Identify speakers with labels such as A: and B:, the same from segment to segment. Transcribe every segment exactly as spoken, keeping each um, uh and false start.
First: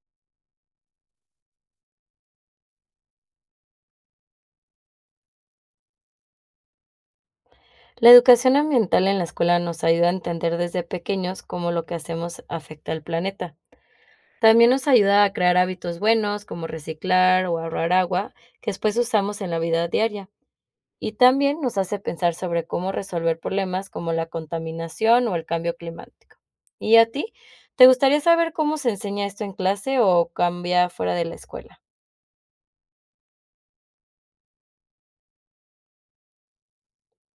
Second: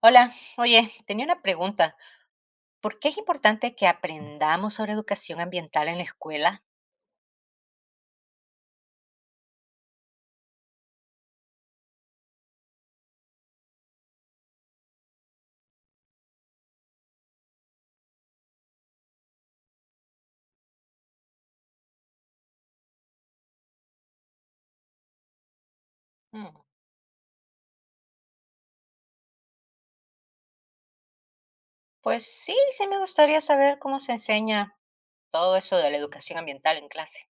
A: Hola, oye, tenía una pregunta. ¿Por qué es importante que aprendamos sobre educación ambiental en la escuela?
B: La educación ambiental en la escuela nos ayuda a entender desde pequeños cómo lo que hacemos afecta al planeta. También nos ayuda a crear hábitos buenos como reciclar o ahorrar agua, que después usamos en la vida diaria. Y también nos hace pensar sobre cómo resolver problemas como la contaminación o el cambio climático.
A: Mm,
B: ¿Y a ti? ¿Te gustaría saber cómo se enseña esto en clase o cambia fuera de la escuela?
A: Pues sí, sí me gustaría saber cómo se enseña todo eso de la educación ambiental en clase.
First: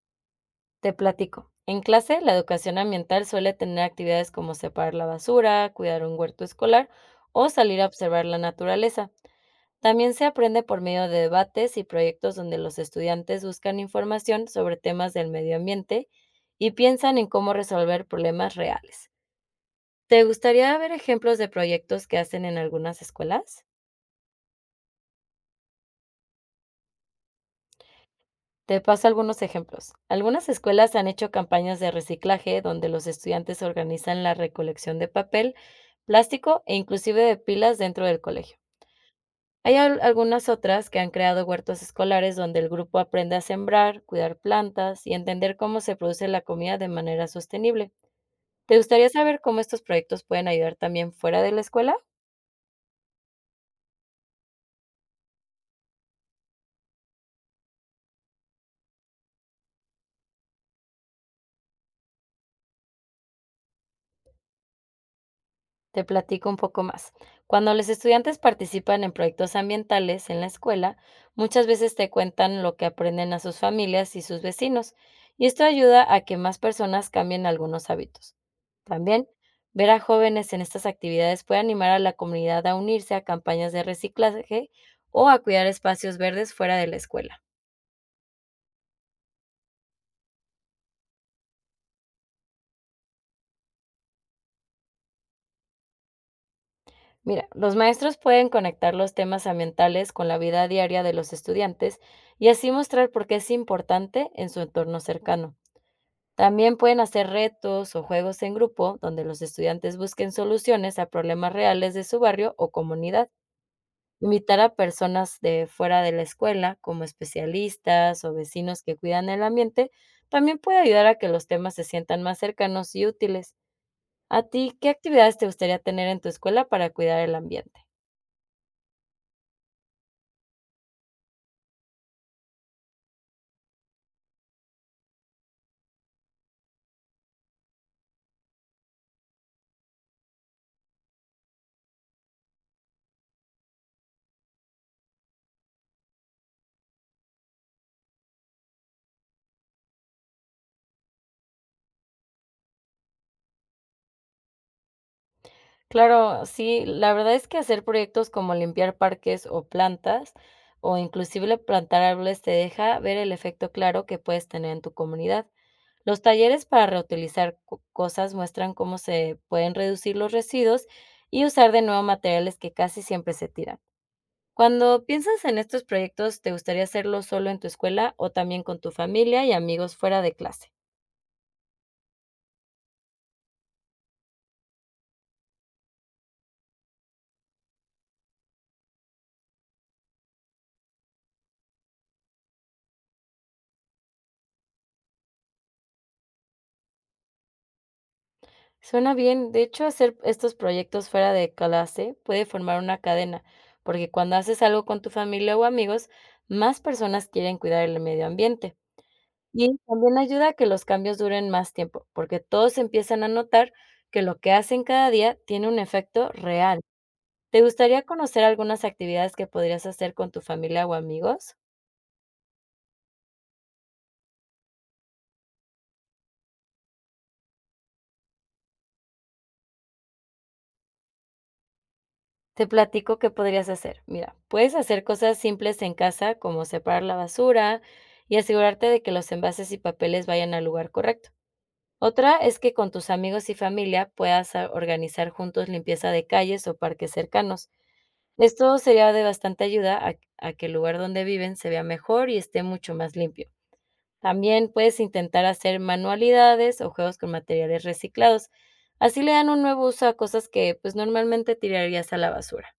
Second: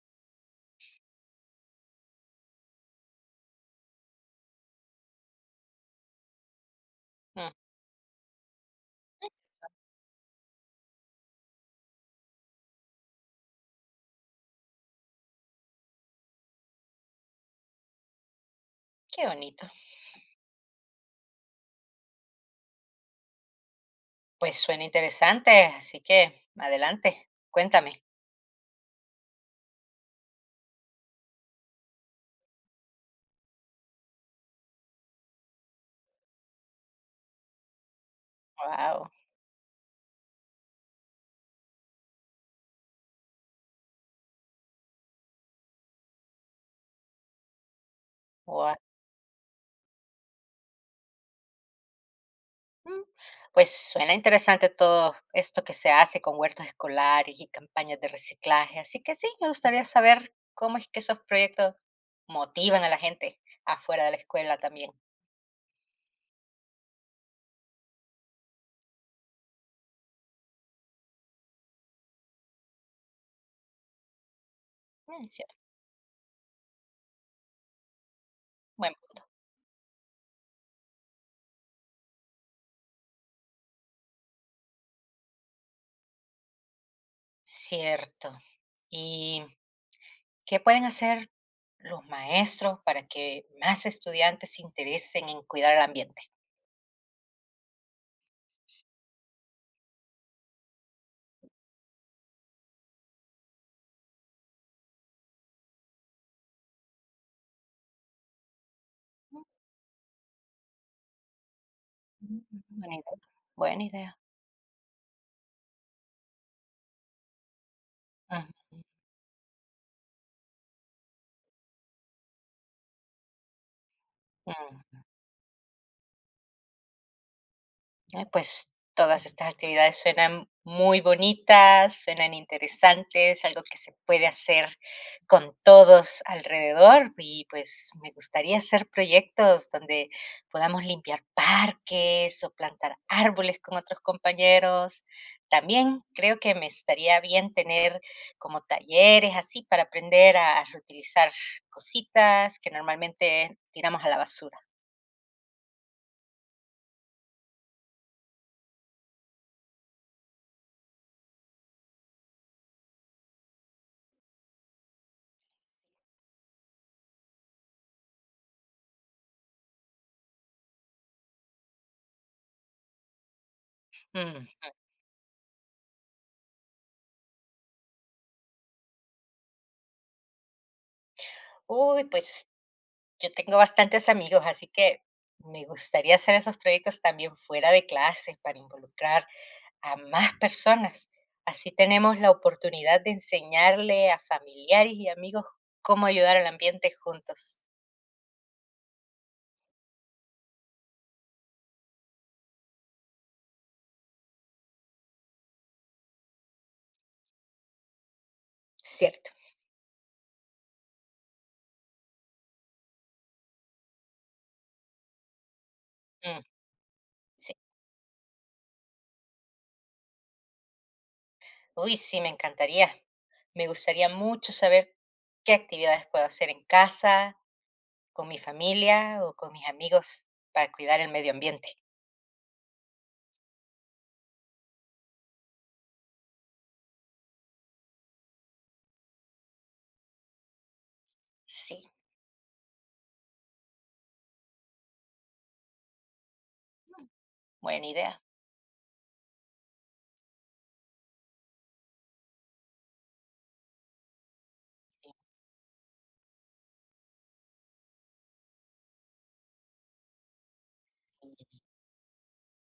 B: Te platico. En clase, la educación ambiental suele tener actividades como separar la basura, cuidar un huerto escolar o
A: Mm,
B: salir a observar la naturaleza. También se aprende por medio de debates y proyectos donde los estudiantes buscan información sobre temas del medio ambiente y piensan en cómo resolver problemas reales.
A: qué bonito.
B: ¿Te gustaría ver ejemplos de proyectos que hacen en algunas escuelas?
A: Pues suena interesante, así que adelante, cuéntame.
B: Te paso algunos ejemplos. Algunas escuelas han hecho campañas de reciclaje donde los estudiantes organizan la recolección de papel, plástico e inclusive de pilas dentro del colegio. Hay al- algunas otras que han creado huertos escolares donde el grupo aprende a sembrar, cuidar plantas y entender cómo se produce la comida de manera sostenible.
A: Wow.
B: ¿Te gustaría saber cómo estos proyectos pueden ayudar también fuera de la escuela?
A: Mm. Pues suena interesante todo esto que se hace con huertos escolares y campañas de reciclaje, así que sí, me gustaría saber cómo es que esos proyectos motivan a la gente afuera de la escuela también.
B: Te platico un poco más. Cuando los estudiantes participan en proyectos ambientales en la escuela, muchas veces te cuentan lo que aprenden a sus familias y sus vecinos,
A: Mm,
B: y
A: cierto,
B: esto ayuda a que más personas cambien algunos hábitos.
A: buen punto.
B: También, ver a jóvenes en estas actividades puede animar a la comunidad a unirse a campañas de reciclaje o a cuidar espacios verdes fuera de la escuela.
A: Cierto. ¿Y qué pueden hacer los maestros para que más estudiantes se interesen en cuidar el ambiente?
B: Mira, los maestros pueden conectar los temas ambientales con la vida diaria de los estudiantes y así mostrar por qué es importante en su entorno cercano. También pueden hacer retos o juegos en grupo donde los estudiantes busquen soluciones a problemas reales de su
A: Mm.
B: barrio o
A: Buena idea.
B: comunidad.
A: Buena idea.
B: Invitar a personas de fuera de la escuela, como especialistas o
A: Ujú,
B: vecinos que cuidan el ambiente, también puede ayudar a que los temas se sientan más cercanos y útiles. ¿A ti qué
A: ujú.
B: actividades te gustaría tener en tu escuela para cuidar el ambiente?
A: Ay, pues todas estas actividades suenan muy bonitas, suenan interesantes, algo que se puede hacer con todos alrededor y pues me gustaría hacer proyectos donde podamos limpiar parques o plantar árboles con otros compañeros. También creo que me estaría bien tener como talleres así para aprender a reutilizar cositas que normalmente tiramos a la basura.
B: Claro, sí, la verdad es que hacer proyectos como limpiar parques o plantas, o inclusive plantar árboles, te deja ver el efecto claro que puedes tener en tu comunidad. Los talleres para reutilizar co- cosas muestran cómo se pueden reducir los residuos y usar de nuevo materiales que casi siempre se tiran.
A: Ujú.
B: Cuando piensas en estos proyectos, ¿te gustaría hacerlo solo en tu escuela o también con tu familia y amigos fuera de clase?
A: Uy, pues yo tengo bastantes amigos, así que me gustaría hacer esos proyectos también fuera de clases para involucrar a más personas. Así tenemos la oportunidad de enseñarle a familiares y amigos cómo ayudar al ambiente juntos.
B: Suena bien. De hecho, hacer estos proyectos fuera de clase puede formar una cadena, porque cuando haces algo con tu familia o amigos, más personas quieren cuidar el medio ambiente.
A: Cierto.
B: Y también ayuda a que los cambios duren más tiempo, porque todos empiezan a notar que lo que hacen cada día tiene un efecto
A: Mm,
B: real.
A: sí.
B: ¿Te gustaría conocer algunas actividades que podrías hacer con tu familia o amigos?
A: Uy, sí, me encantaría. Me gustaría mucho saber qué actividades puedo hacer en casa, con mi familia o con mis amigos para cuidar el medio ambiente.
B: Te platico qué podrías hacer. Mira, puedes hacer cosas simples en casa, como separar la basura y asegurarte de que los envases y papeles vayan al lugar correcto.
A: Sí,
B: Otra es que con tus amigos y familia puedas ah, organizar juntos limpieza de calles o
A: mm,
B: parques cercanos.
A: buena idea.
B: Esto sería de bastante ayuda a, a que el lugar donde viven se vea mejor y esté mucho más limpio. También puedes intentar hacer manualidades o juegos con materiales reciclados. Así le dan un nuevo uso a cosas que pues normalmente tirarías a la basura.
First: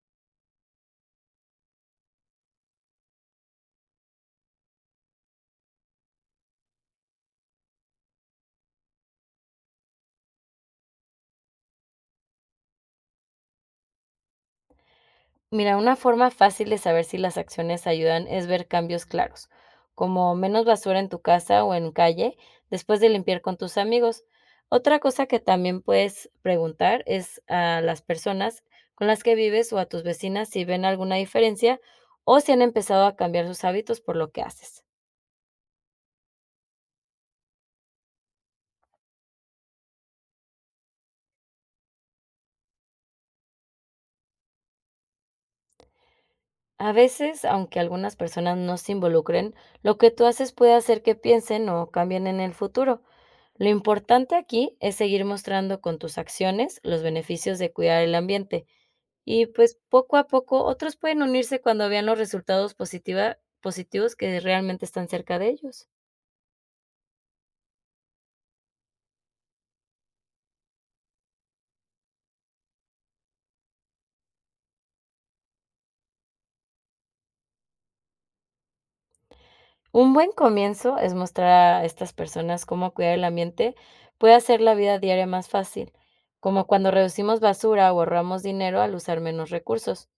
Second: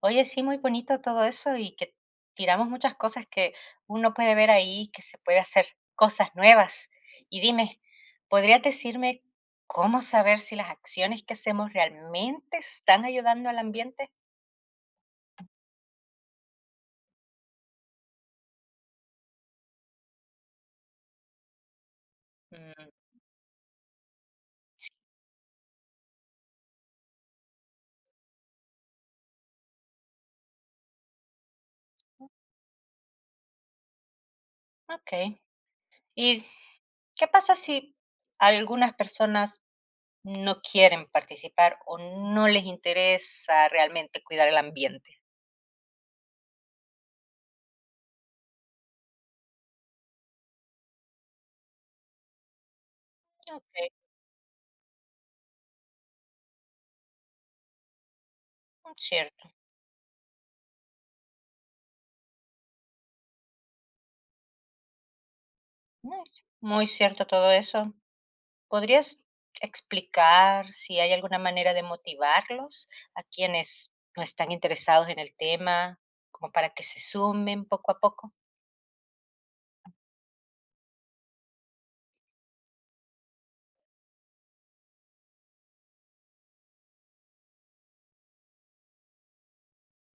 A: Oye, sí, muy bonito todo eso y que tiramos muchas cosas que uno puede ver ahí, que se puede hacer cosas nuevas. Y dime, ¿podrías decirme cómo saber si las acciones que hacemos realmente están ayudando al ambiente?
B: Mira, una forma fácil de saber si las acciones ayudan es ver cambios claros, como menos basura en tu casa o en calle
A: Mm,
B: después de limpiar con tus amigos.
A: sí,
B: Otra cosa que también puedes preguntar es a las personas con las que vives o a tus vecinas si ven alguna diferencia o si han empezado a cambiar sus hábitos por lo que haces.
A: ok. ¿Y qué pasa si algunas personas no quieren participar o no les interesa realmente cuidar el ambiente?
B: A veces, aunque algunas personas no se involucren, lo que tú haces puede hacer que piensen o cambien en el futuro. Lo
A: Ok,
B: importante aquí es seguir mostrando con tus acciones los beneficios de cuidar el ambiente, y
A: cierto.
B: pues poco a poco otros pueden unirse cuando vean los resultados positiva- positivos que realmente están cerca de ellos.
A: Muy muy cierto todo eso. ¿Podrías explicar si hay alguna manera de motivarlos a quienes no están interesados en el tema, como para que se sumen poco a poco?
B: Un buen comienzo es mostrar a estas personas cómo cuidar el ambiente puede hacer la vida diaria más fácil, como cuando reducimos basura o ahorramos dinero al usar menos recursos.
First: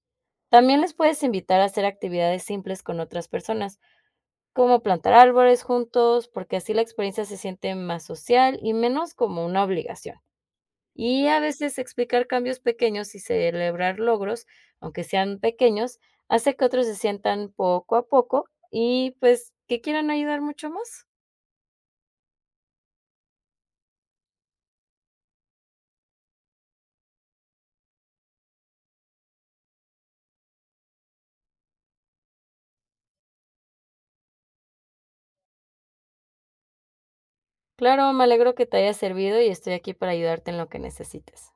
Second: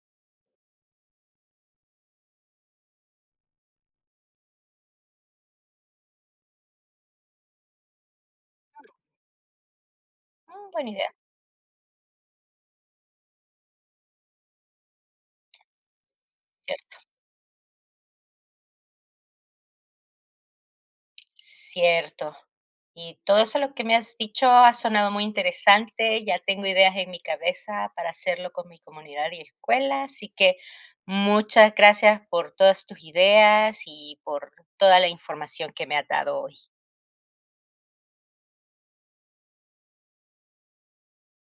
B: También les puedes invitar a hacer actividades simples con otras personas, como plantar árboles juntos, porque así la experiencia se siente más social y menos como una obligación.
A: Mm, buena idea,
B: Y a veces explicar cambios pequeños y celebrar logros, aunque sean pequeños, hace que otros se
A: cierto.
B: sientan poco a poco y pues que quieran ayudar mucho más.
A: Cierto. Y todo eso lo que me has dicho ha sonado muy interesante. Ya tengo ideas en mi cabeza para hacerlo con mi comunidad y escuela. Así que muchas gracias por todas tus ideas y por toda la información que me has dado hoy.
B: Claro, me alegro que te haya servido y estoy aquí para ayudarte en lo que necesites.